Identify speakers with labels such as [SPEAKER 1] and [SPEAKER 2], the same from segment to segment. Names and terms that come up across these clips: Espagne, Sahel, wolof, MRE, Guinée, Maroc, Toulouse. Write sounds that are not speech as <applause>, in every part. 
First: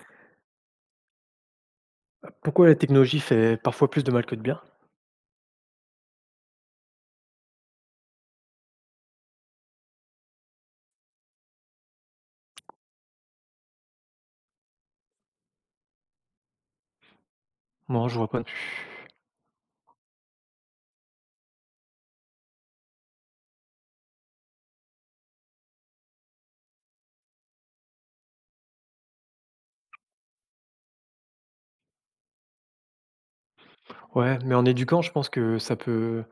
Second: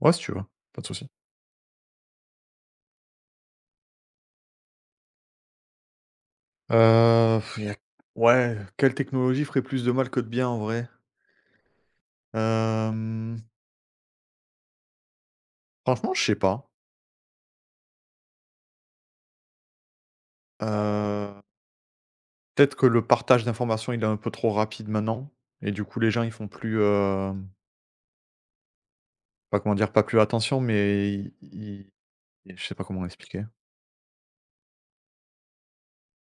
[SPEAKER 1] Ouais, si tu veux, pas de souci.
[SPEAKER 2] Pourquoi la technologie fait parfois plus de mal que de bien?
[SPEAKER 1] Il y a Ouais, quelle technologie ferait plus de mal que de bien en vrai? Hem, Franchement, je sais pas.
[SPEAKER 2] Non, je vois pas non plus.
[SPEAKER 1] Heu, Peut-être que le partage d'informations, il est un peu trop rapide maintenant et du coup, les gens, ils font plus, pas comment dire? Pas plus attention, mais i i je sais pas comment expliquer.
[SPEAKER 2] Ouais, mais en éduquant, je pense que ça peut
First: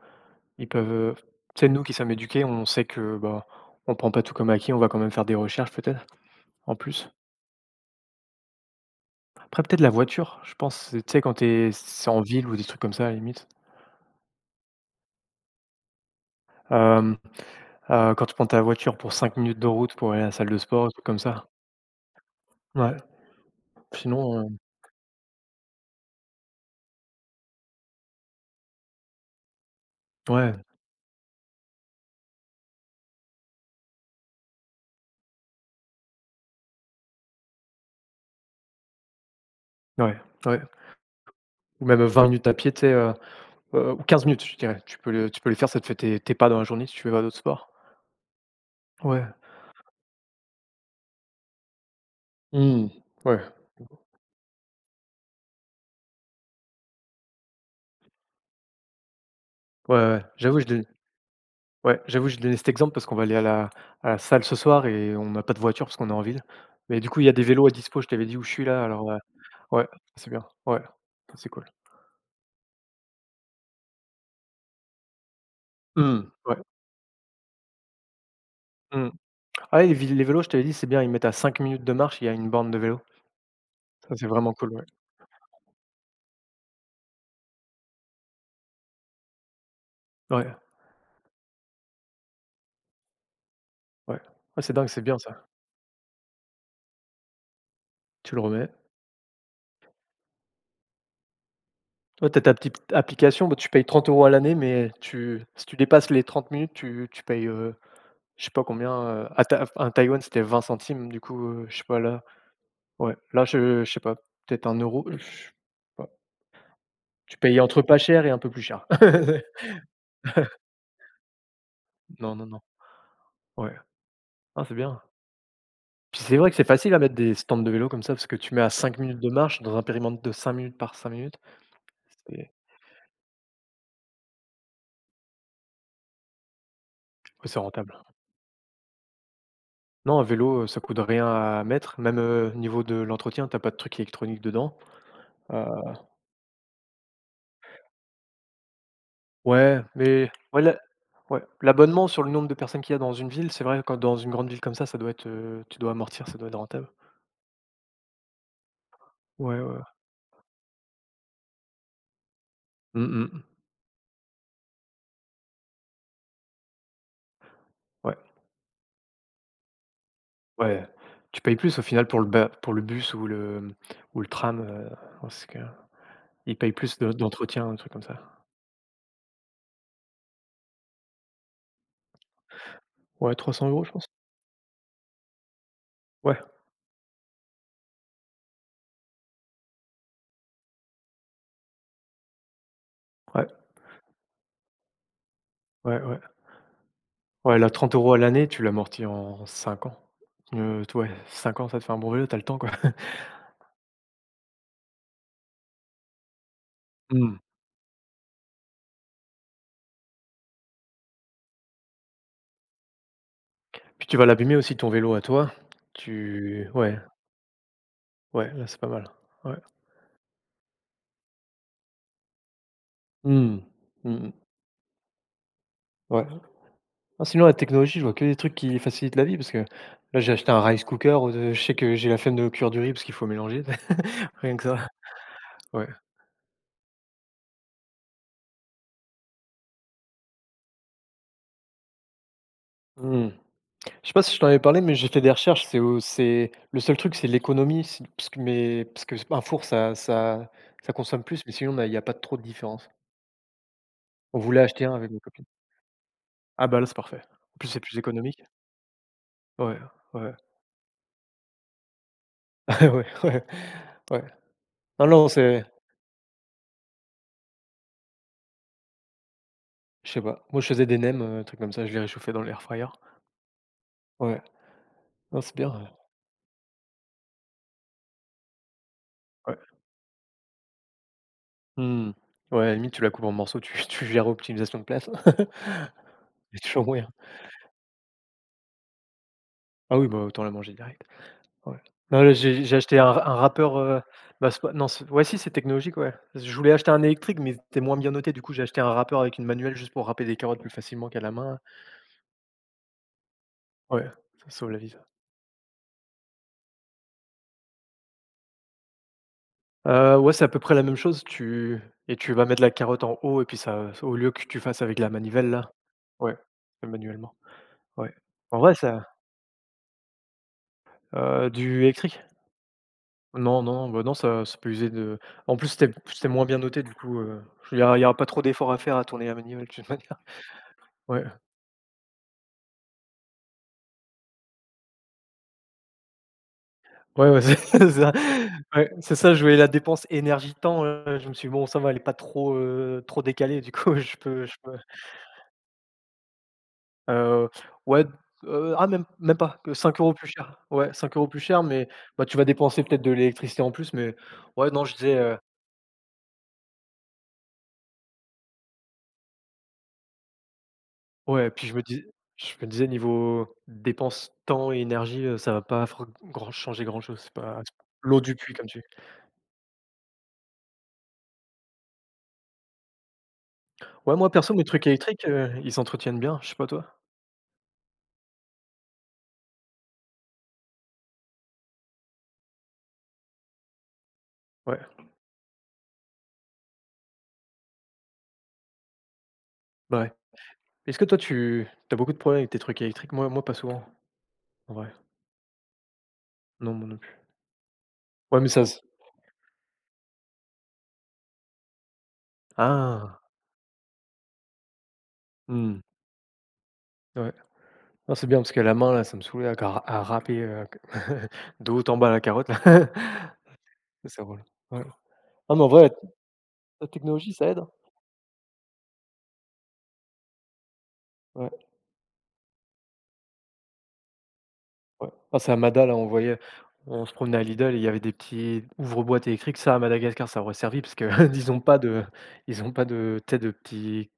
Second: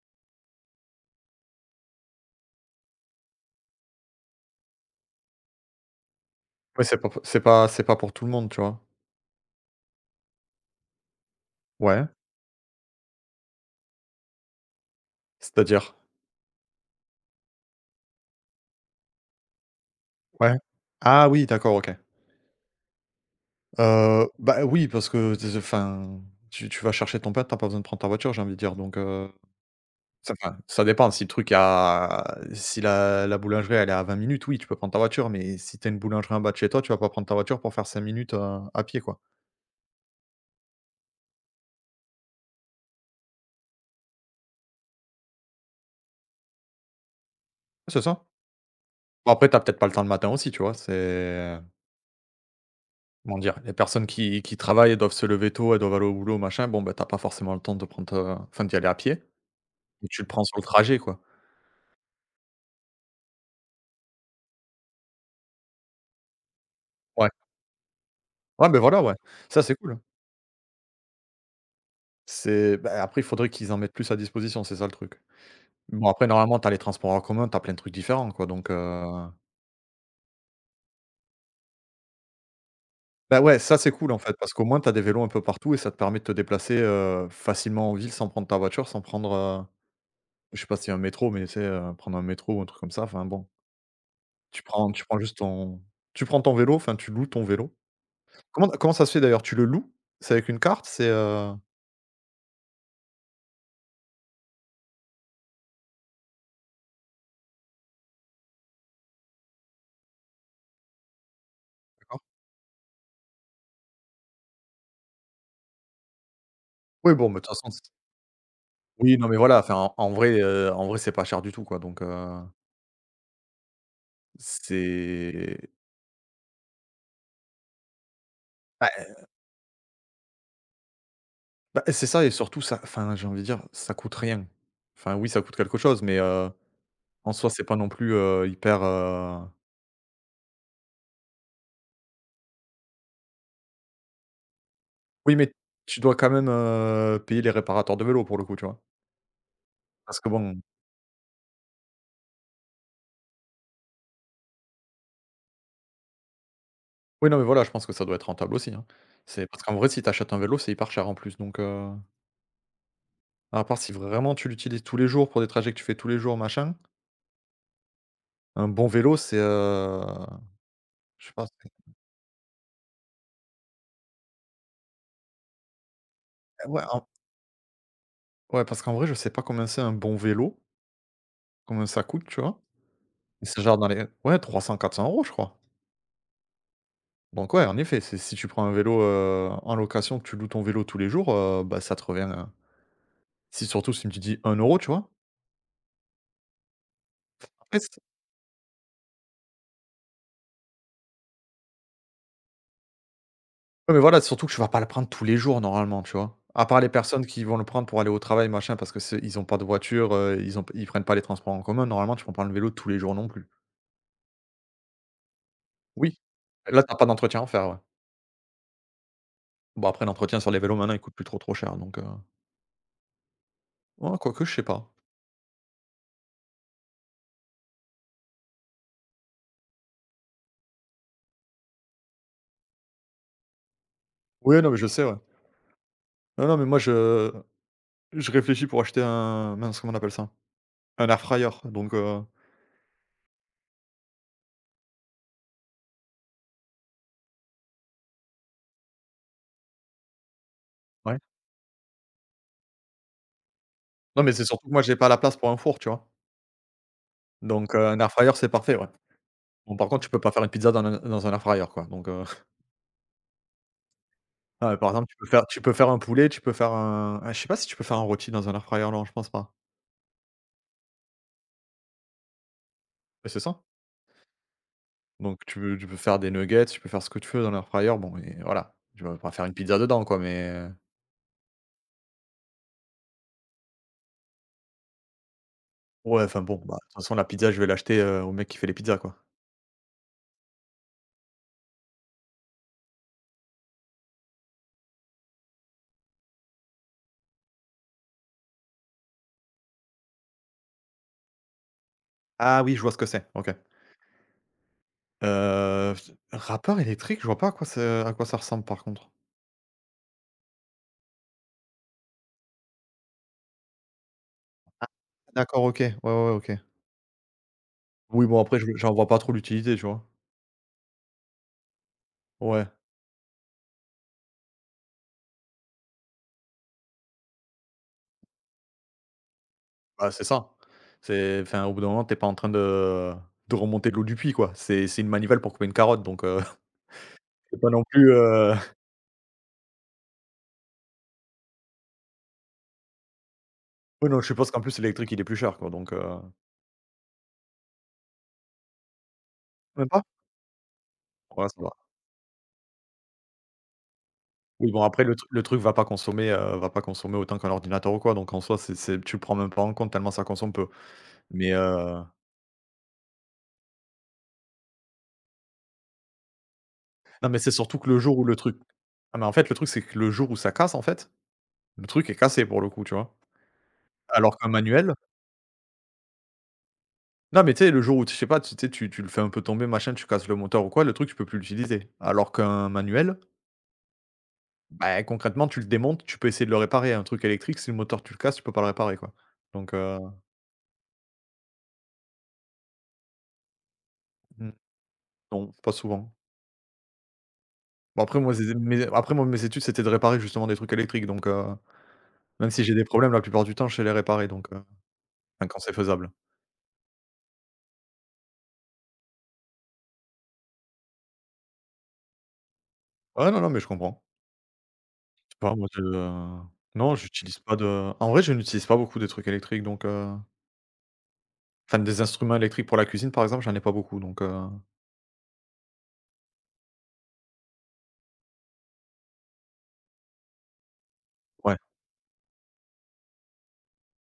[SPEAKER 2] ils peuvent, heu tu nous qui sommes éduqués, on sait que, bah, on prend pas tout comme acquis, on va quand même faire des recherches peut-être, en
[SPEAKER 1] Ouais, c'est
[SPEAKER 2] plus.
[SPEAKER 1] pas c'est pas c'est pas pour tout le monde, tu vois?
[SPEAKER 2] Après peut-être la voiture, je pense, tu sais, quand t'es
[SPEAKER 1] Ouais,
[SPEAKER 2] c'est en ville ou des trucs comme ça à la limite.
[SPEAKER 1] c'est-à-dire?
[SPEAKER 2] Hem, quand tu prends ta voiture pour 5 minutes de route pour aller à la salle
[SPEAKER 1] Ouais.
[SPEAKER 2] de sport, des trucs comme
[SPEAKER 1] Ah oui,
[SPEAKER 2] ça.
[SPEAKER 1] d'accord, OK.
[SPEAKER 2] Ouais, sinon,
[SPEAKER 1] Bah, oui, parce que tu vas chercher ton pote, t'as pas besoin de prendre ta voiture, j'ai envie de dire, donc ça,
[SPEAKER 2] ouais,
[SPEAKER 1] enfin, ça dépend si le truc a, si la boulangerie elle est à 20 minutes, oui, tu peux prendre ta voiture, mais si tu une boulangerie en bas de chez toi, tu vas pas prendre ta voiture pour faire 5 minutes, à pied, quoi.
[SPEAKER 2] ouais, ouais, ou même 20 minutes à pied, tu sais, ou 15 minutes, je dirais. Tu peux les faire, ça te fait tes pas dans la journée si tu veux pas d'autres sports.
[SPEAKER 1] C'est ça.
[SPEAKER 2] Ouais.
[SPEAKER 1] Bon, après, t'as peut-être pas le temps le matin aussi, tu vois? C'est
[SPEAKER 2] Mmh.
[SPEAKER 1] comment
[SPEAKER 2] Ouais,
[SPEAKER 1] dire? Les personnes qui travaillent, elles doivent se lever tôt, elles doivent aller au boulot, machin, bon, bah, t'as pas forcément le temps de prendre, enfin d'y aller à pied,
[SPEAKER 2] ouais, ouais,
[SPEAKER 1] donc tu
[SPEAKER 2] ouais.
[SPEAKER 1] le prends sur
[SPEAKER 2] J'avoue,
[SPEAKER 1] le
[SPEAKER 2] je donne
[SPEAKER 1] trajet, quoi.
[SPEAKER 2] Ouais, j'avoue, j'ai donné cet exemple parce qu'on va aller à la salle ce soir et on n'a pas de voiture parce qu'on est en ville. Mais du coup, il y
[SPEAKER 1] Ouais.
[SPEAKER 2] a des vélos à dispo, je t'avais dit où je suis
[SPEAKER 1] Ouais, ben
[SPEAKER 2] là,
[SPEAKER 1] voilà,
[SPEAKER 2] alors,
[SPEAKER 1] ouais. Ça, c'est
[SPEAKER 2] ouais,
[SPEAKER 1] cool.
[SPEAKER 2] c'est bien. Ouais, ça, c'est cool.
[SPEAKER 1] Après il faudrait qu'ils en mettent plus à disposition, c'est ça le truc. Bon, après
[SPEAKER 2] Mmh. Ouais.
[SPEAKER 1] normalement, t'as les transports en commun, t'as plein de trucs différents, quoi, donc
[SPEAKER 2] Mmh. Ah ouais, les vélos, je t'avais dit, c'est bien, ils mettent à 5 minutes de marche, il y a une borne de vélo.
[SPEAKER 1] bah, ouais, ça, c'est cool,
[SPEAKER 2] Ça,
[SPEAKER 1] en
[SPEAKER 2] c'est
[SPEAKER 1] fait, parce
[SPEAKER 2] vraiment
[SPEAKER 1] qu'au
[SPEAKER 2] cool,
[SPEAKER 1] moins
[SPEAKER 2] ouais.
[SPEAKER 1] t'as des vélos un peu partout et ça te permet de te déplacer, facilement en ville sans prendre ta voiture, sans prendre,
[SPEAKER 2] Ouais,
[SPEAKER 1] je sais pas si un métro, mais c'est prendre un métro ou un truc comme ça, enfin, bon.
[SPEAKER 2] ouais.
[SPEAKER 1] Tu
[SPEAKER 2] Ouais, c'est dingue,
[SPEAKER 1] prends
[SPEAKER 2] c'est
[SPEAKER 1] tu prends
[SPEAKER 2] bien
[SPEAKER 1] juste
[SPEAKER 2] ça.
[SPEAKER 1] ton Tu prends ton vélo, enfin, tu loues ton vélo.
[SPEAKER 2] Tu le
[SPEAKER 1] Comment
[SPEAKER 2] remets.
[SPEAKER 1] comment ça se fait d'ailleurs? Tu le loues? C'est avec une carte? C'est,
[SPEAKER 2] Toi, tu Ta petite application, bah, tu payes 30 € à l'année, mais tu si tu dépasses les 30 minutes, tu payes, heu. Je sais pas combien, à taïwan, c'était 20 centimes, du coup, je sais pas
[SPEAKER 1] d'accord.
[SPEAKER 2] là. Ouais, là, je sais pas, peut-être 1 €. Je sais pas.
[SPEAKER 1] oui, bon, mais
[SPEAKER 2] Tu
[SPEAKER 1] de toute
[SPEAKER 2] payes
[SPEAKER 1] façon c
[SPEAKER 2] entre pas cher et un peu plus cher.
[SPEAKER 1] Oui, non, mais voilà,
[SPEAKER 2] <laughs>
[SPEAKER 1] enfin, en vrai, en vrai, c'est pas cher du tout, quoi, donc,
[SPEAKER 2] Non, non, non. Ouais. Ah, c'est bien.
[SPEAKER 1] c'est
[SPEAKER 2] Puis c'est vrai que c'est facile à mettre des stands de vélo comme ça, parce que tu mets à
[SPEAKER 1] bah
[SPEAKER 2] 5 minutes de marche dans un périmètre de 5 minutes par 5 minutes.
[SPEAKER 1] bah, c'est ça et
[SPEAKER 2] C'est
[SPEAKER 1] surtout ça, enfin, j'ai envie de dire, ça coûte rien. Enfin, oui, ça coûte quelque chose, mais, en
[SPEAKER 2] Ouais,
[SPEAKER 1] soi,
[SPEAKER 2] c'est
[SPEAKER 1] c'est pas non
[SPEAKER 2] rentable.
[SPEAKER 1] plus, hyper,
[SPEAKER 2] Non, un vélo, ça coûte rien à mettre, même, niveau de l'entretien, t'as pas de trucs électroniques dedans.
[SPEAKER 1] oui, mais
[SPEAKER 2] Euh,
[SPEAKER 1] tu dois quand même, payer les réparateurs de vélos pour le coup, tu vois?
[SPEAKER 2] Ouais,
[SPEAKER 1] Parce que
[SPEAKER 2] mais
[SPEAKER 1] bon
[SPEAKER 2] ouais, l'a ouais, l'abonnement sur le nombre de personnes qu'il y a dans une ville, c'est vrai, quand dans une grande ville comme ça doit être, tu dois amortir, ça doit être rentable.
[SPEAKER 1] Oui, non, mais voilà, je pense que ça doit être rentable aussi, hein. C'est
[SPEAKER 2] Ouais,
[SPEAKER 1] parce qu'en
[SPEAKER 2] ouais.
[SPEAKER 1] vrai, si t'achètes un vélo, c'est hyper cher en plus, donc
[SPEAKER 2] Mmh mh.
[SPEAKER 1] à part si vraiment tu l'utilises tous les jours pour des trajets que tu fais tous les jours, machin,
[SPEAKER 2] Ouais,
[SPEAKER 1] un bon vélo, c'est,
[SPEAKER 2] ouais,
[SPEAKER 1] je sais
[SPEAKER 2] tu
[SPEAKER 1] pas,
[SPEAKER 2] payes
[SPEAKER 1] c'est
[SPEAKER 2] plus au final pour le ba pour le bus ou le, mmh, ou le tram, parce qu'ils
[SPEAKER 1] eh
[SPEAKER 2] payent
[SPEAKER 1] ouais,
[SPEAKER 2] plus
[SPEAKER 1] en
[SPEAKER 2] de d'entretien, un truc comme ça.
[SPEAKER 1] ouais, parce qu'en vrai, je sais pas combien c'est un bon vélo, combien ça coûte, tu vois?
[SPEAKER 2] Ouais,
[SPEAKER 1] Mais
[SPEAKER 2] trois
[SPEAKER 1] c'est
[SPEAKER 2] cents
[SPEAKER 1] genre
[SPEAKER 2] euros,
[SPEAKER 1] dans
[SPEAKER 2] je
[SPEAKER 1] les,
[SPEAKER 2] pense.
[SPEAKER 1] ouais, 300, 400 euros, je crois.
[SPEAKER 2] Ouais,
[SPEAKER 1] Donc ouais, en effet, c'est si tu prends un vélo, en location, que tu loues ton vélo tous les jours, bah, ça te revient,
[SPEAKER 2] ouais,
[SPEAKER 1] si surtout si tu dis 1 €, tu vois?
[SPEAKER 2] ouais, ouais. Ouais, là,
[SPEAKER 1] Après c
[SPEAKER 2] 30 € à l'année, tu l'amortis en 5 ans. T Ouais, 5 ans, ça te fait un bon vélo. T'as le temps, quoi. <laughs>
[SPEAKER 1] Ouais, mais voilà, surtout que tu vas pas le prendre tous les jours normalement, tu vois? À part les personnes
[SPEAKER 2] Mmh.
[SPEAKER 1] qui vont le prendre pour aller au travail, machin, parce que c'est ils ont pas de voiture, ils prennent pas les transports en commun, normalement, tu prends pas le vélo tous les jours non plus.
[SPEAKER 2] Puis tu vas l'abîmer aussi, ton vélo à toi.
[SPEAKER 1] Oui,
[SPEAKER 2] Tu
[SPEAKER 1] là, t'as
[SPEAKER 2] Ouais.
[SPEAKER 1] pas d'entretien à faire, ouais.
[SPEAKER 2] Ouais, là, c'est pas mal. Ouais.
[SPEAKER 1] Bon, après l'entretien sur les vélos, maintenant, il coûte plus trop, trop cher, donc
[SPEAKER 2] Mmh. Mmh
[SPEAKER 1] oh,
[SPEAKER 2] mh.
[SPEAKER 1] quoique, je sais pas.
[SPEAKER 2] Ouais. Ah, sinon, la technologie, je vois que des trucs qui facilitent la vie parce que là, j'ai acheté un rice cooker, je sais que j'ai la flemme de cuire du riz parce qu'il faut mélanger. <laughs> Rien
[SPEAKER 1] Oui,
[SPEAKER 2] que
[SPEAKER 1] non, mais je
[SPEAKER 2] ça.
[SPEAKER 1] sais, ouais.
[SPEAKER 2] Ouais.
[SPEAKER 1] Non, non, mais moi, je réfléchis pour acheter un, mince, comment on appelle ça? Un air fryer, donc
[SPEAKER 2] Mmh. Je sais pas si je t'en avais parlé, mais j'ai fait des recherches, c'est au c'est le seul truc, c'est l'économie, si parce que mais parce que un four, ça
[SPEAKER 1] ouais.
[SPEAKER 2] consomme plus, mais sinon, on a il y a pas trop de différence.
[SPEAKER 1] Non, mais
[SPEAKER 2] On
[SPEAKER 1] c'est
[SPEAKER 2] voulait
[SPEAKER 1] surtout que moi,
[SPEAKER 2] acheter un
[SPEAKER 1] j'ai pas
[SPEAKER 2] avec
[SPEAKER 1] la
[SPEAKER 2] mes
[SPEAKER 1] place
[SPEAKER 2] copines.
[SPEAKER 1] pour un four, tu vois?
[SPEAKER 2] Ah bah, là, c'est parfait. En plus,
[SPEAKER 1] Donc
[SPEAKER 2] c'est plus
[SPEAKER 1] un air fryer,
[SPEAKER 2] économique.
[SPEAKER 1] c'est parfait, ouais. Bon,
[SPEAKER 2] Ouais,
[SPEAKER 1] par contre, tu peux pas
[SPEAKER 2] ouais.
[SPEAKER 1] faire une pizza dans un air fryer, quoi, donc <laughs>
[SPEAKER 2] Ouais, <laughs> ouais, ouais.
[SPEAKER 1] ah, par
[SPEAKER 2] Non,
[SPEAKER 1] exemple,
[SPEAKER 2] non,
[SPEAKER 1] tu
[SPEAKER 2] c'est
[SPEAKER 1] peux faire un poulet, tu peux faire un, ah, je sais pas si tu peux faire un rôti dans un air fryer, non, je pense pas.
[SPEAKER 2] Je sais pas. Moi, je faisais des nems, trucs comme ça, je les réchauffais dans l'airfryer.
[SPEAKER 1] Bah, c'est ça.
[SPEAKER 2] Ouais, non,
[SPEAKER 1] Donc
[SPEAKER 2] c'est bien,
[SPEAKER 1] tu
[SPEAKER 2] ouais.
[SPEAKER 1] peux faire des nuggets, tu peux faire ce que tu veux dans l'air fryer, bon, et voilà. Tu vas pas faire une
[SPEAKER 2] Ouais.
[SPEAKER 1] pizza dedans, quoi, mais
[SPEAKER 2] Mmh. Ouais, à la limite, tu la coupes en morceaux, tu <laughs> tu gères optimisation de place. <laughs>
[SPEAKER 1] ouais, enfin,
[SPEAKER 2] Il
[SPEAKER 1] bon,
[SPEAKER 2] y a
[SPEAKER 1] bah,
[SPEAKER 2] toujours
[SPEAKER 1] de toute
[SPEAKER 2] moyen.
[SPEAKER 1] façon, la pizza, je vais l'acheter, au mec qui fait les pizzas, quoi.
[SPEAKER 2] Ah oui, bah, autant la manger direct. Ouais. Non, là, j'ai acheté un râpeur, bah, c'est pas non, c'est ouais, si, c'est technologique, ouais. Je voulais acheter un électrique, mais c'était moins bien noté, du coup, j'ai acheté un rappeur avec une manuelle juste pour râper des carottes plus facilement qu'à la main.
[SPEAKER 1] Ah oui, je vois ce que c'est, OK.
[SPEAKER 2] Ouais, ça sauve la vie.
[SPEAKER 1] Heu, Râpeur électrique, je vois pas à quoi ça ressemble, par contre.
[SPEAKER 2] Ouais, c'est à peu près la même chose. Tu Et tu vas mettre la carotte en haut et puis ça au lieu que tu fasses avec la manivelle
[SPEAKER 1] D'accord,
[SPEAKER 2] là.
[SPEAKER 1] OK. Ouais, ouais, ouais,
[SPEAKER 2] Ouais,
[SPEAKER 1] OK.
[SPEAKER 2] manuellement, ouais.
[SPEAKER 1] Oui, bon, après
[SPEAKER 2] En
[SPEAKER 1] je
[SPEAKER 2] vrai
[SPEAKER 1] j'en
[SPEAKER 2] ça
[SPEAKER 1] vois pas trop l'utilité, tu vois?
[SPEAKER 2] Heu, du électrique?
[SPEAKER 1] Ouais,
[SPEAKER 2] Non, non, bah, non, ça peut user de. En plus c'était moins bien noté du coup, il y aura pas trop d'efforts à faire à tourner la manivelle de toute
[SPEAKER 1] bah,
[SPEAKER 2] manière.
[SPEAKER 1] c'est ça.
[SPEAKER 2] Ouais,
[SPEAKER 1] C'est, enfin, au bout d'un moment, t'es pas en train de remonter de l'eau du puits, quoi. C'est une manivelle pour couper une carotte, donc
[SPEAKER 2] ouais, ouais, <laughs>
[SPEAKER 1] <laughs> c'est pas non
[SPEAKER 2] c'est
[SPEAKER 1] plus,
[SPEAKER 2] ça. Ouais, c'est ça, je voyais la dépense énergie temps, je me suis dit: «Bon, ça va, elle est pas trop, trop décalée du coup, <laughs>
[SPEAKER 1] oui, non, je suppose
[SPEAKER 2] je
[SPEAKER 1] qu'en plus
[SPEAKER 2] peux.»
[SPEAKER 1] l'électrique il est plus cher, quoi, donc
[SPEAKER 2] Heu, ouais, ah même pas, que
[SPEAKER 1] même pas?
[SPEAKER 2] 5 € plus cher. Ouais, 5 € plus
[SPEAKER 1] Ouais, ça
[SPEAKER 2] cher,
[SPEAKER 1] va.
[SPEAKER 2] mais bah, tu vas dépenser peut-être de l'électricité en plus, mais
[SPEAKER 1] Oui,
[SPEAKER 2] ouais,
[SPEAKER 1] bon,
[SPEAKER 2] non, je
[SPEAKER 1] après le
[SPEAKER 2] disais,
[SPEAKER 1] tru
[SPEAKER 2] heu.
[SPEAKER 1] le truc va pas consommer autant qu'un ordinateur ou quoi, donc en soi c'est tu le prends même pas en compte tellement ça consomme peu.
[SPEAKER 2] Ouais,
[SPEAKER 1] Mais
[SPEAKER 2] puis je me dis je me disais niveau dépenses temps et énergie, ça va pas fr grand changer grand-chose,
[SPEAKER 1] non,
[SPEAKER 2] c'est
[SPEAKER 1] mais c'est
[SPEAKER 2] pas
[SPEAKER 1] surtout que le jour
[SPEAKER 2] l'eau
[SPEAKER 1] où le
[SPEAKER 2] du puits
[SPEAKER 1] truc
[SPEAKER 2] comme tu dis.
[SPEAKER 1] ah, mais en fait, le truc c'est que le jour où ça casse, en fait, le truc est cassé pour le coup, tu vois?
[SPEAKER 2] Ouais, moi
[SPEAKER 1] Alors qu'un
[SPEAKER 2] perso mes trucs
[SPEAKER 1] manuel,
[SPEAKER 2] électriques, ils s'entretiennent bien, je sais pas toi?
[SPEAKER 1] non, mais tu sais, le jour où, tu je sais pas, tu tu sais, tu tu le fais un peu tomber, machin, tu casses le moteur ou quoi, le truc, tu peux plus l'utiliser. Alors qu'un manuel,
[SPEAKER 2] Ouais,
[SPEAKER 1] bah, concrètement, tu le démontes, tu peux essayer de le réparer. Un truc électrique, si le moteur, tu le casses, tu peux pas le réparer, quoi. Donc,
[SPEAKER 2] bah, ouais. Est-ce que toi tu as beaucoup de problèmes avec tes trucs électriques? Moi pas souvent,
[SPEAKER 1] mmh,
[SPEAKER 2] en vrai.
[SPEAKER 1] non, pas souvent.
[SPEAKER 2] Non, moi non plus.
[SPEAKER 1] Bon, après,
[SPEAKER 2] Ouais, mais ça se
[SPEAKER 1] moi, mes études, c'était de réparer justement des trucs électriques, donc, même si j'ai des problèmes,
[SPEAKER 2] Ah!
[SPEAKER 1] la plupart du temps, je sais les réparer, donc, enfin, quand c'est
[SPEAKER 2] Mmh,
[SPEAKER 1] faisable.
[SPEAKER 2] ouais. Non, c'est bien parce que la main là, ça me saoulait à gra à râper, <laughs> de haut en bas la carotte là.
[SPEAKER 1] Ouais, non,
[SPEAKER 2] <laughs>
[SPEAKER 1] non, mais je comprends.
[SPEAKER 2] C'est drôle. Ouais.
[SPEAKER 1] Je sais pas,
[SPEAKER 2] Non mais
[SPEAKER 1] moi,
[SPEAKER 2] en
[SPEAKER 1] je
[SPEAKER 2] vrai, la
[SPEAKER 1] non,
[SPEAKER 2] technologie
[SPEAKER 1] j'utilise
[SPEAKER 2] ça
[SPEAKER 1] pas
[SPEAKER 2] aide, hein.
[SPEAKER 1] de en vrai, je n'utilise pas beaucoup des trucs électriques, donc,
[SPEAKER 2] Ouais,
[SPEAKER 1] enfin, des instruments électriques pour la cuisine, par exemple, j'en ai pas beaucoup, donc,
[SPEAKER 2] ouais. Ah c'est à Mada là, on se promenait à Lidl et il y avait des petits ouvre-boîtes électriques. Ça à Madagascar, ça aurait servi parce que <laughs> ils
[SPEAKER 1] ouais.
[SPEAKER 2] ont pas de ils ont pas de tu sais de petits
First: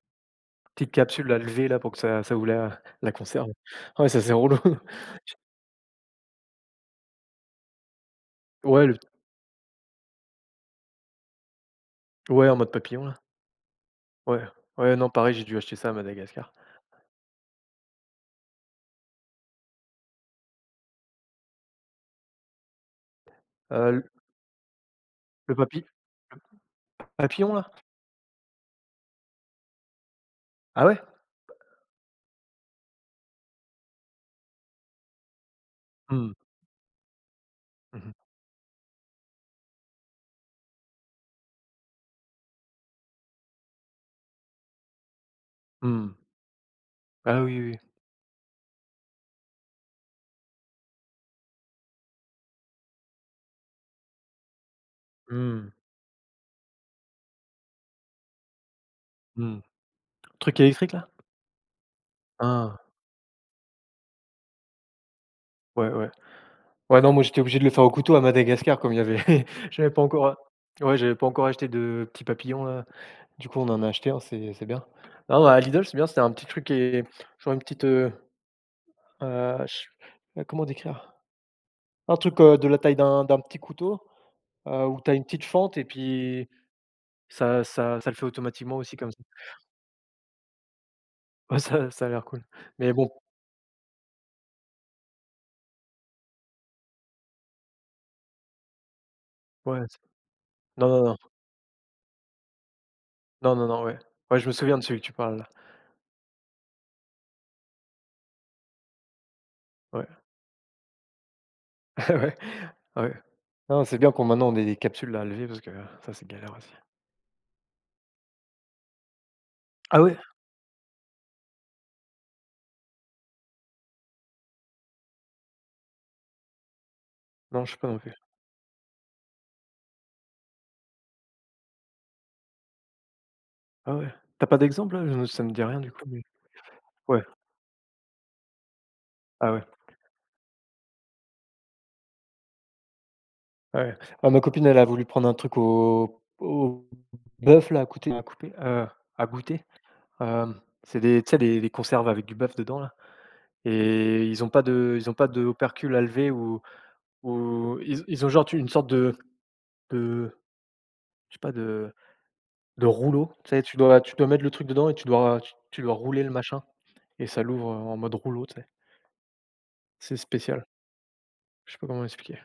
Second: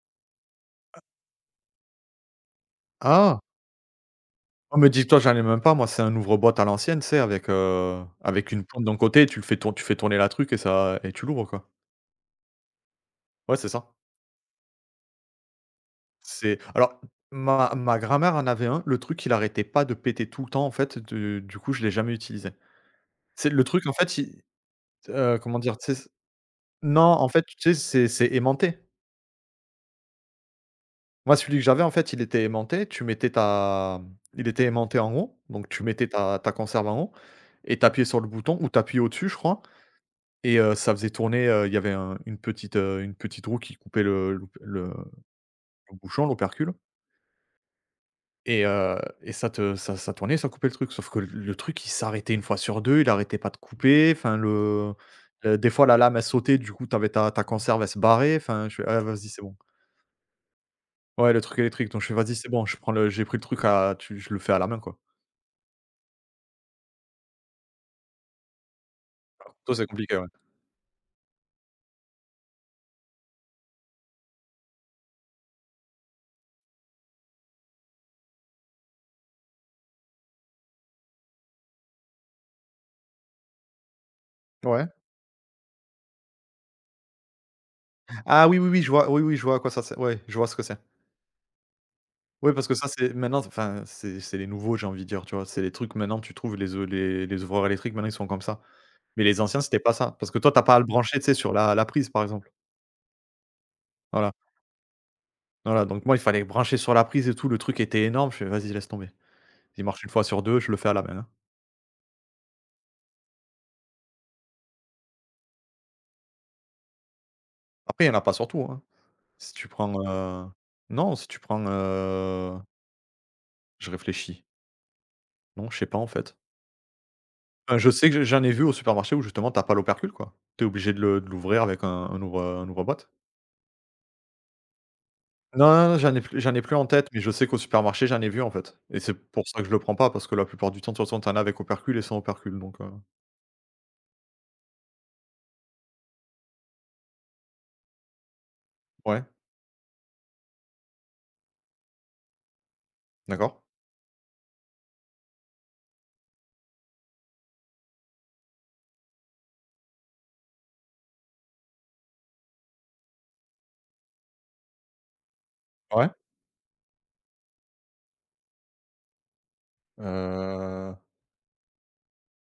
[SPEAKER 2] petites capsules à lever là pour que ça ouvre la
[SPEAKER 1] Ah!
[SPEAKER 2] conserve. Ouais, ça c'est relou.
[SPEAKER 1] Ah, mais
[SPEAKER 2] <laughs>
[SPEAKER 1] dis-toi, j'en ai même pas, moi, c'est un ouvre-boîte à l'ancienne, tu sais avec, avec une pointe
[SPEAKER 2] Ouais,
[SPEAKER 1] d'un
[SPEAKER 2] le
[SPEAKER 1] côté, tu fais tourner la truc et ça et tu l'ouvres, quoi.
[SPEAKER 2] ouais, en mode papillon là.
[SPEAKER 1] Ouais, c'est ça.
[SPEAKER 2] Ouais. Ouais, non pareil, j'ai dû acheter ça à Madagascar.
[SPEAKER 1] C'est alors Ma grand-mère en avait un, le truc il arrêtait pas de péter tout le temps en fait, de du coup je l'ai jamais utilisé. C'est le truc en
[SPEAKER 2] Heu, le
[SPEAKER 1] fait il
[SPEAKER 2] le
[SPEAKER 1] Comment dire?
[SPEAKER 2] papi
[SPEAKER 1] Tu sais c Non, en fait,
[SPEAKER 2] Papillon
[SPEAKER 1] tu
[SPEAKER 2] là?
[SPEAKER 1] sais, c'est aimanté.
[SPEAKER 2] Ah ouais?
[SPEAKER 1] Moi, celui que j'avais en fait, il était aimanté, tu mettais ta il était aimanté en haut, donc tu mettais
[SPEAKER 2] Mmh.
[SPEAKER 1] ta conserve en haut et tu appuyais
[SPEAKER 2] Mmh.
[SPEAKER 1] sur le bouton ou tu appuyais au-dessus, je crois. Et ça faisait tourner, il y avait un, une petite roue qui coupait le
[SPEAKER 2] Mmh.
[SPEAKER 1] bouchon, l'opercule
[SPEAKER 2] Ah oui, oui.
[SPEAKER 1] et ça te ça tournait, ça coupait le truc. Sauf que le truc, il s'arrêtait une fois sur deux, il arrêtait pas de couper. Enfin, le des
[SPEAKER 2] Mmh.
[SPEAKER 1] fois, la lame, elle sautait, du coup, t'avais ta conserve, elle se barrait. Enfin, je fais: «Ah, vas-y, c'est bon.»
[SPEAKER 2] Mmh. Truc électrique là?
[SPEAKER 1] Ouais, le truc électrique. Donc je fais: «Vas-y, c'est bon, je
[SPEAKER 2] Ah,
[SPEAKER 1] prends le j'ai pris le truc à, tu je le fais à la main, quoi.»
[SPEAKER 2] ouais, ouais. Ouais, non, moi, j'étais obligé de le faire au couteau à Madagascar comme il y avait <laughs>
[SPEAKER 1] Toi, c'est
[SPEAKER 2] j'avais pas
[SPEAKER 1] compliqué, ouais.
[SPEAKER 2] encore a ouais, j'avais pas encore acheté de petits papillons là. Du coup, on en a acheté un, c'est bien. Non, à Lidl, c'est bien, c'était un petit truc et genre une petite, ch comment décrire? Un truc, de la taille d'un petit couteau,
[SPEAKER 1] Ouais.
[SPEAKER 2] où tu as une petite fente et puis ça le fait
[SPEAKER 1] Ah oui, oui,
[SPEAKER 2] automatiquement
[SPEAKER 1] oui, je
[SPEAKER 2] aussi
[SPEAKER 1] vois
[SPEAKER 2] comme ça.
[SPEAKER 1] oui, oui, je vois à quoi ça sert. Ouais, je vois ce que c'est.
[SPEAKER 2] Ouais, ça ça a l'air cool.
[SPEAKER 1] Oui, parce que ça,
[SPEAKER 2] Mais bon,
[SPEAKER 1] c'est maintenant, enfin, c'est les nouveaux, j'ai envie de dire, tu vois? C'est les trucs maintenant, tu trouves les o les les ouvreurs électriques, maintenant, ils sont comme ça. Mais les anciens, c'était
[SPEAKER 2] ouais,
[SPEAKER 1] pas
[SPEAKER 2] c'est
[SPEAKER 1] ça, parce que toi, t'as pas à le
[SPEAKER 2] non, non, non.
[SPEAKER 1] brancher, tu sais, sur la prise, par exemple.
[SPEAKER 2] Non, non, non, ouais.
[SPEAKER 1] Voilà,
[SPEAKER 2] Ouais, je me souviens de celui que tu parles là.
[SPEAKER 1] voilà, donc moi, il fallait brancher sur la prise et tout, le truc était énorme, je fais: «Vas-y, laisse tomber. Il marche
[SPEAKER 2] Ouais,
[SPEAKER 1] une fois sur deux, je le fais à la main, hein.»
[SPEAKER 2] <laughs> ouais, ouais. Non, c'est bien qu'on maintenant on ait des capsules là, à lever parce que ça, c'est galère aussi.
[SPEAKER 1] Après, il y en a pas sur tout, hein. Si tu prends,
[SPEAKER 2] Ah ouais?
[SPEAKER 1] non, si tu prends, je réfléchis. Non, je sais pas, en fait.
[SPEAKER 2] Non, je
[SPEAKER 1] Enfin,
[SPEAKER 2] sais
[SPEAKER 1] je
[SPEAKER 2] pas non
[SPEAKER 1] sais
[SPEAKER 2] plus.
[SPEAKER 1] que j'en ai vu au supermarché où justement, t'as pas l'opercule, quoi. T'es obligé de l'ouvrir avec un ouvre un ouvre-boîte.
[SPEAKER 2] Ah ouais. T'as pas d'exemple là? Je ça me dit
[SPEAKER 1] Non,
[SPEAKER 2] rien
[SPEAKER 1] non,
[SPEAKER 2] du
[SPEAKER 1] non,
[SPEAKER 2] coup,
[SPEAKER 1] j'en ai
[SPEAKER 2] mais
[SPEAKER 1] plus j'en ai plus en tête, mais
[SPEAKER 2] ouais.
[SPEAKER 1] je sais qu'au supermarché, j'en ai vu, en fait, et c'est pour
[SPEAKER 2] Ah
[SPEAKER 1] ça que
[SPEAKER 2] ouais,
[SPEAKER 1] je le prends pas, parce que la plupart du temps, de toute façon, tu en as avec opercule et sans opercule, donc
[SPEAKER 2] ah ouais. Ah, ma copine, elle a voulu prendre un truc au bœuf là, à côté à couper,
[SPEAKER 1] ouais,
[SPEAKER 2] à goûter. Hem, c'est des tu sais des conserves avec du bœuf dedans là
[SPEAKER 1] d'accord.
[SPEAKER 2] et ils ont pas de opercules à lever ou ils ont genre une sorte de je sais pas de. De rouleau, tu sais, tu dois mettre le truc dedans et tu dois
[SPEAKER 1] Ouais,
[SPEAKER 2] rouler le machin et ça l'ouvre, en mode rouleau, tu sais? C'est spécial,
[SPEAKER 1] heu,
[SPEAKER 2] je sais pas comment expliquer.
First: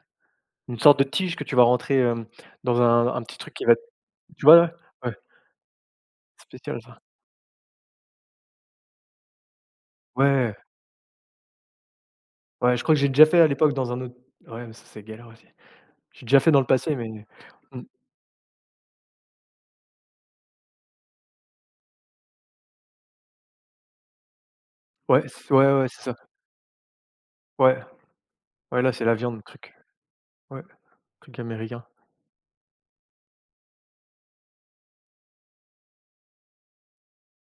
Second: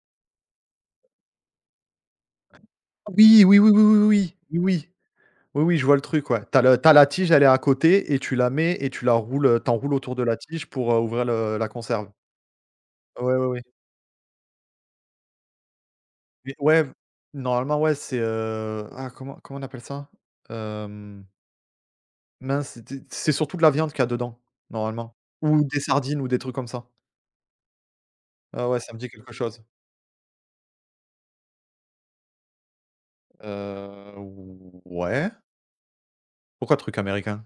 [SPEAKER 2] Une sorte de tige que tu vas rentrer, hem, dans un petit
[SPEAKER 1] oui,
[SPEAKER 2] truc
[SPEAKER 1] oui,
[SPEAKER 2] qui
[SPEAKER 1] oui, oui,
[SPEAKER 2] va
[SPEAKER 1] oui, oui,
[SPEAKER 2] tu
[SPEAKER 1] oui,
[SPEAKER 2] vois? Ouais,
[SPEAKER 1] oui,
[SPEAKER 2] ouais,
[SPEAKER 1] oui, oui, je vois le truc, ouais. T'as as le
[SPEAKER 2] spécial
[SPEAKER 1] tu
[SPEAKER 2] ça.
[SPEAKER 1] la tige, elle est à côté et tu la mets et tu la roules, t'enroules autour de la
[SPEAKER 2] Ouais,
[SPEAKER 1] tige pour, ouvrir le la conserve.
[SPEAKER 2] ouais, je crois que j'ai déjà
[SPEAKER 1] Ouais,
[SPEAKER 2] fait
[SPEAKER 1] ouais,
[SPEAKER 2] à
[SPEAKER 1] ouais,
[SPEAKER 2] l'époque dans un autre. Ouais, mais ça, c'est galère aussi. J'ai déjà fait
[SPEAKER 1] mais
[SPEAKER 2] dans le
[SPEAKER 1] ouais,
[SPEAKER 2] passé, mais
[SPEAKER 1] normalement,
[SPEAKER 2] mmh,
[SPEAKER 1] ouais, c'est, ah, comment on appelle ça? Hem, Mince, c'est surtout de la viande qu'il y a dedans, normalement,
[SPEAKER 2] ouais, c
[SPEAKER 1] ou
[SPEAKER 2] ouais,
[SPEAKER 1] des
[SPEAKER 2] ouais, c'est ça.
[SPEAKER 1] sardines ou des trucs comme ça.
[SPEAKER 2] Ouais,
[SPEAKER 1] Ah ouais,
[SPEAKER 2] ouais, là,
[SPEAKER 1] ça me
[SPEAKER 2] c'est
[SPEAKER 1] dit
[SPEAKER 2] la
[SPEAKER 1] quelque
[SPEAKER 2] viande, le
[SPEAKER 1] chose.
[SPEAKER 2] truc. Ouais, truc américain.
[SPEAKER 1] Heu, ouais. Pourquoi truc américain?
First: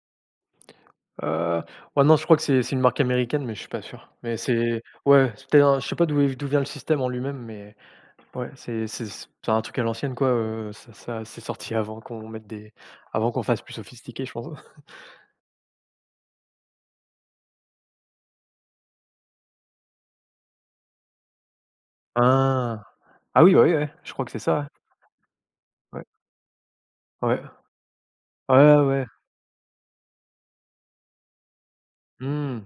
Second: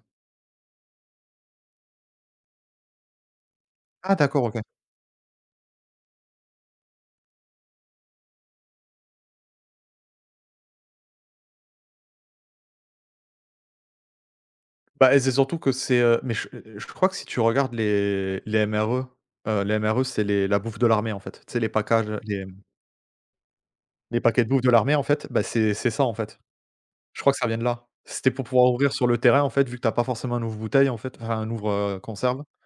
[SPEAKER 2] Heu, ouais, non, je crois que c'est une marque américaine, mais je suis pas sûr.
[SPEAKER 1] Ah
[SPEAKER 2] Mais
[SPEAKER 1] d'accord, OK.
[SPEAKER 2] c'est ouais, c'est peut-être un je sais pas d'où vient le système en lui-même, mais ouais, c'est un truc à l'ancienne, quoi, ça ça c'est sorti avant qu'on mette des avant qu'on fasse plus sophistiqué, je pense. <laughs>
[SPEAKER 1] Bah, et c'est surtout que c'est, mais je crois que si tu regardes les MRE, les MRE, c'est les la bouffe de l'armée, en fait. Tu sais, les packages,
[SPEAKER 2] Ah! Ah oui, bah, oui, ouais, je
[SPEAKER 1] les
[SPEAKER 2] crois que c'est
[SPEAKER 1] paquets de
[SPEAKER 2] ça,
[SPEAKER 1] bouffe
[SPEAKER 2] ouais.
[SPEAKER 1] de l'armée, en fait, bah, c'est ça,
[SPEAKER 2] Ouais,
[SPEAKER 1] en fait. Je crois que
[SPEAKER 2] ouais.
[SPEAKER 1] ça vient de là. C'était pour pouvoir
[SPEAKER 2] Ouais,
[SPEAKER 1] ouvrir
[SPEAKER 2] ouais,
[SPEAKER 1] sur le terrain, en fait, vu que t'as pas forcément un ouvre-bouteille, en fait, enfin un ouvre, conserve.
[SPEAKER 2] mmh,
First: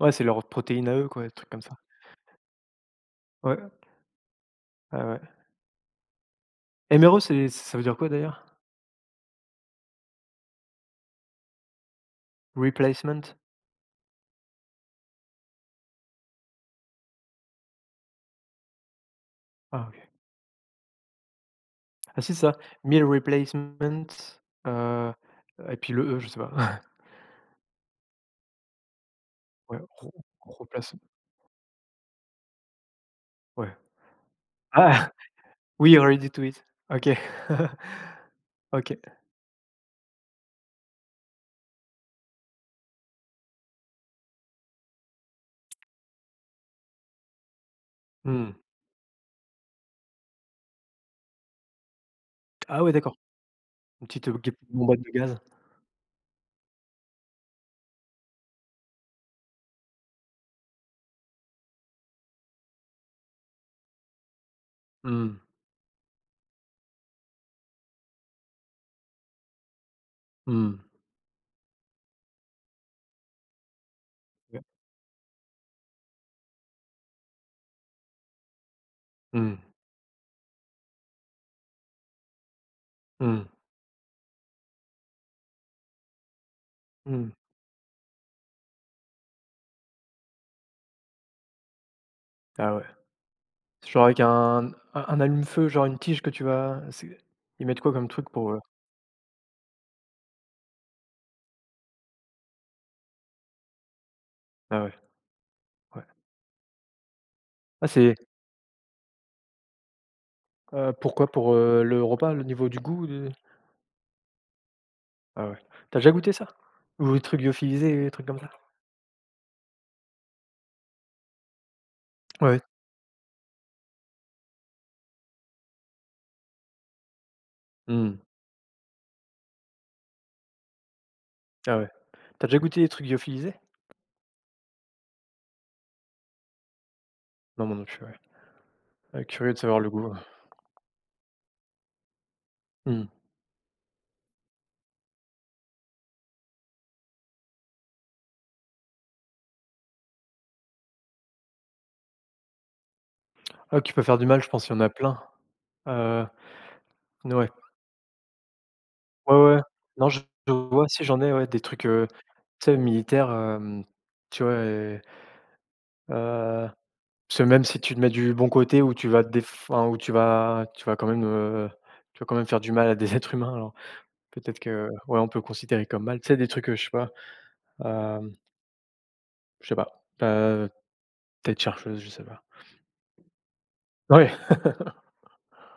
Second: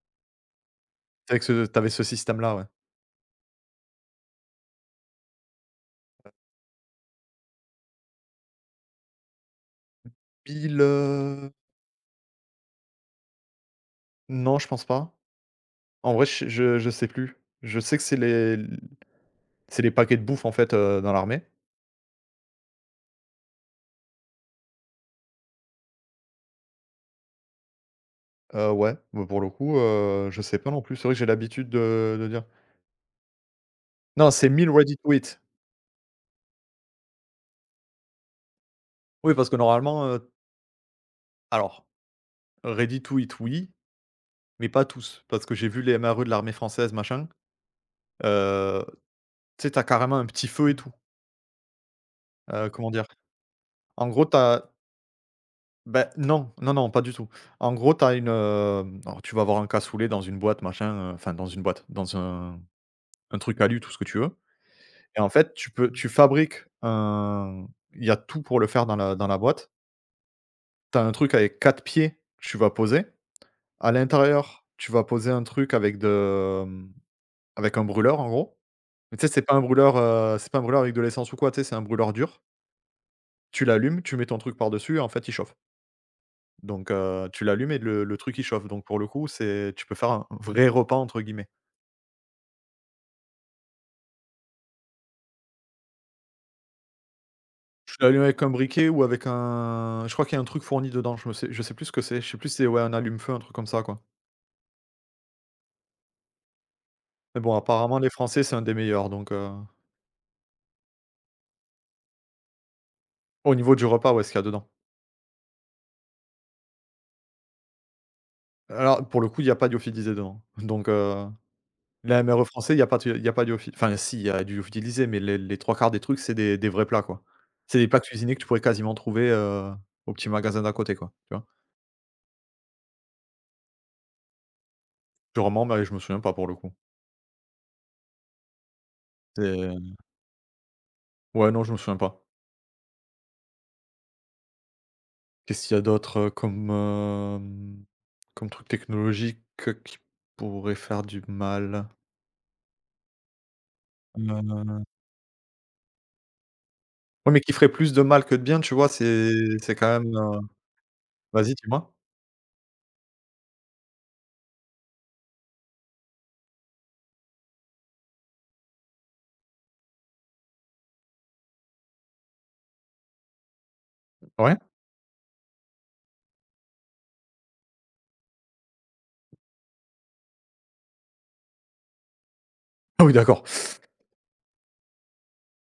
[SPEAKER 2] ouais, c'est leur protéine à eux, quoi, des
[SPEAKER 1] C'est vrai que
[SPEAKER 2] trucs comme
[SPEAKER 1] ce
[SPEAKER 2] ça.
[SPEAKER 1] t'avais ce système-là, ouais.
[SPEAKER 2] Ouais, ouais, ouais. MRE, c'est ça veut dire quoi d'ailleurs?
[SPEAKER 1] Pile,
[SPEAKER 2] Replacement?
[SPEAKER 1] non, je pense pas. En vrai, je sais plus. Je sais que c'est les c'est
[SPEAKER 2] Ah
[SPEAKER 1] les
[SPEAKER 2] OK.
[SPEAKER 1] paquets de bouffe en fait, dans l'armée.
[SPEAKER 2] Ah si, c'est ça, meal replacement, heu, et puis le E, je sais pas. <laughs>
[SPEAKER 1] Ouais, bah, pour le coup,
[SPEAKER 2] Ouais, re
[SPEAKER 1] je sais pas non
[SPEAKER 2] replace
[SPEAKER 1] plus. C'est vrai que j'ai l'habitude de dire
[SPEAKER 2] Ouais.
[SPEAKER 1] non, c'est meal ready
[SPEAKER 2] Ah!
[SPEAKER 1] to eat.
[SPEAKER 2] <laughs> Oui, Ready to Eat. OK. <laughs> OK.
[SPEAKER 1] Oui, parce que normalement, alors ready to eat, oui, mais pas tous. Parce que j'ai vu les MRE de l'armée française, machin,
[SPEAKER 2] Mmh.
[SPEAKER 1] heu, tu sais, tu as carrément un petit feu et tout.
[SPEAKER 2] Ah
[SPEAKER 1] Comment
[SPEAKER 2] ouais,
[SPEAKER 1] dire?
[SPEAKER 2] d'accord. Une
[SPEAKER 1] En gros,
[SPEAKER 2] petite, gue
[SPEAKER 1] t'as.
[SPEAKER 2] bombade de gaz.
[SPEAKER 1] Ben non, non, non, pas du tout. En gros, t'as une, hem alors tu vas avoir un cassoulet dans une boîte, machin, enfin dans une boîte, dans un truc alu, tout ce que tu veux. Et en
[SPEAKER 2] Mmh.
[SPEAKER 1] fait, tu fabriques un il y a tout pour le faire dans la boîte.
[SPEAKER 2] Mmh.
[SPEAKER 1] Tu as un truc avec 4 pieds, que tu vas poser. À
[SPEAKER 2] Ouais.
[SPEAKER 1] l'intérieur, tu vas poser un truc avec de, avec un brûleur, en gros. Mais tu sais, c'est pas
[SPEAKER 2] Mmh.
[SPEAKER 1] un brûleur, c'est pas un brûleur avec de l'essence ou quoi, tu sais, c'est un brûleur dur.
[SPEAKER 2] Mmh.
[SPEAKER 1] Tu l'allumes, tu mets ton truc par-dessus et en fait, il chauffe. Donc
[SPEAKER 2] Mmh.
[SPEAKER 1] tu l'allumes et le truc, il chauffe. Donc pour le coup, c'est tu peux faire un «vrai repas» entre guillemets.
[SPEAKER 2] Ah ouais. C'est genre avec un un allume-feu, genre une tige que tu vas c'est ils mettent quoi
[SPEAKER 1] Tu
[SPEAKER 2] comme
[SPEAKER 1] l'allumes
[SPEAKER 2] truc
[SPEAKER 1] avec un
[SPEAKER 2] pour, heu?
[SPEAKER 1] briquet ou avec un je crois qu'il y a un truc fourni dedans, je me sais je sais plus ce que c'est. Je sais plus si c'est, ouais, un allume-feu, un truc comme ça, quoi.
[SPEAKER 2] Ah ouais, ouais.
[SPEAKER 1] Mais bon,
[SPEAKER 2] Ah
[SPEAKER 1] apparemment, les
[SPEAKER 2] c'est,
[SPEAKER 1] français, c'est un des meilleurs, donc
[SPEAKER 2] pourquoi? Pour, le repas, le niveau du goût de
[SPEAKER 1] au niveau du repas, ouais, ce qu'il y a dedans.
[SPEAKER 2] ah ouais. Tu as déjà goûté ça? Ou les trucs lyophilisés, les trucs comme ça?
[SPEAKER 1] Alors, pour le coup, il y a pas lyophilisé dedans, <laughs> donc les MRE
[SPEAKER 2] Ouais.
[SPEAKER 1] français, il y a pas de lyophi enfin, si, il y a du lyophilisé, mais les 3 quarts des trucs, c'est des vrais plats, quoi. C'est des plats
[SPEAKER 2] Mmh.
[SPEAKER 1] cuisinés que tu pourrais quasiment trouver, au petit magasin d'à côté, quoi, tu vois?
[SPEAKER 2] Ah ouais. Tu as déjà goûté les trucs lyophilisés?
[SPEAKER 1] Purement, mais je me souviens pas, pour le coup.
[SPEAKER 2] Non, moi non plus, ouais. Curieux de savoir le
[SPEAKER 1] C'est
[SPEAKER 2] goût,
[SPEAKER 1] ouais, non, je me souviens pas.
[SPEAKER 2] mmh.
[SPEAKER 1] Qu'est-ce qu'il y a d'autre, comme, comme truc technologique, qui pourrait faire du mal?
[SPEAKER 2] Ah, qui peut faire du mal, je pense, il y
[SPEAKER 1] Euh,
[SPEAKER 2] en a plein. Heu,
[SPEAKER 1] Ouais, mais
[SPEAKER 2] ouais.
[SPEAKER 1] qui ferait plus de mal que de bien, tu vois?
[SPEAKER 2] Ouais, ouais.
[SPEAKER 1] C'est quand
[SPEAKER 2] Non,
[SPEAKER 1] même,
[SPEAKER 2] je vois, si j'en ai, ouais,
[SPEAKER 1] vas-y,
[SPEAKER 2] des trucs,
[SPEAKER 1] dis-moi?
[SPEAKER 2] tu sais, militaires, hem, tu vois, heu, heu, parce que même si tu te mets du bon côté où tu vas te déf enfin, où tu vas quand même, tu vas quand même faire du mal à des <laughs> êtres humains, alors
[SPEAKER 1] Ouais?
[SPEAKER 2] peut-être que, ouais, on peut le considérer comme mal. Tu sais, des trucs, je sais pas, hem, je sais pas, peut-être chercheuse, je sais pas.
[SPEAKER 1] Ah oui, d'accord.
[SPEAKER 2] Ouais.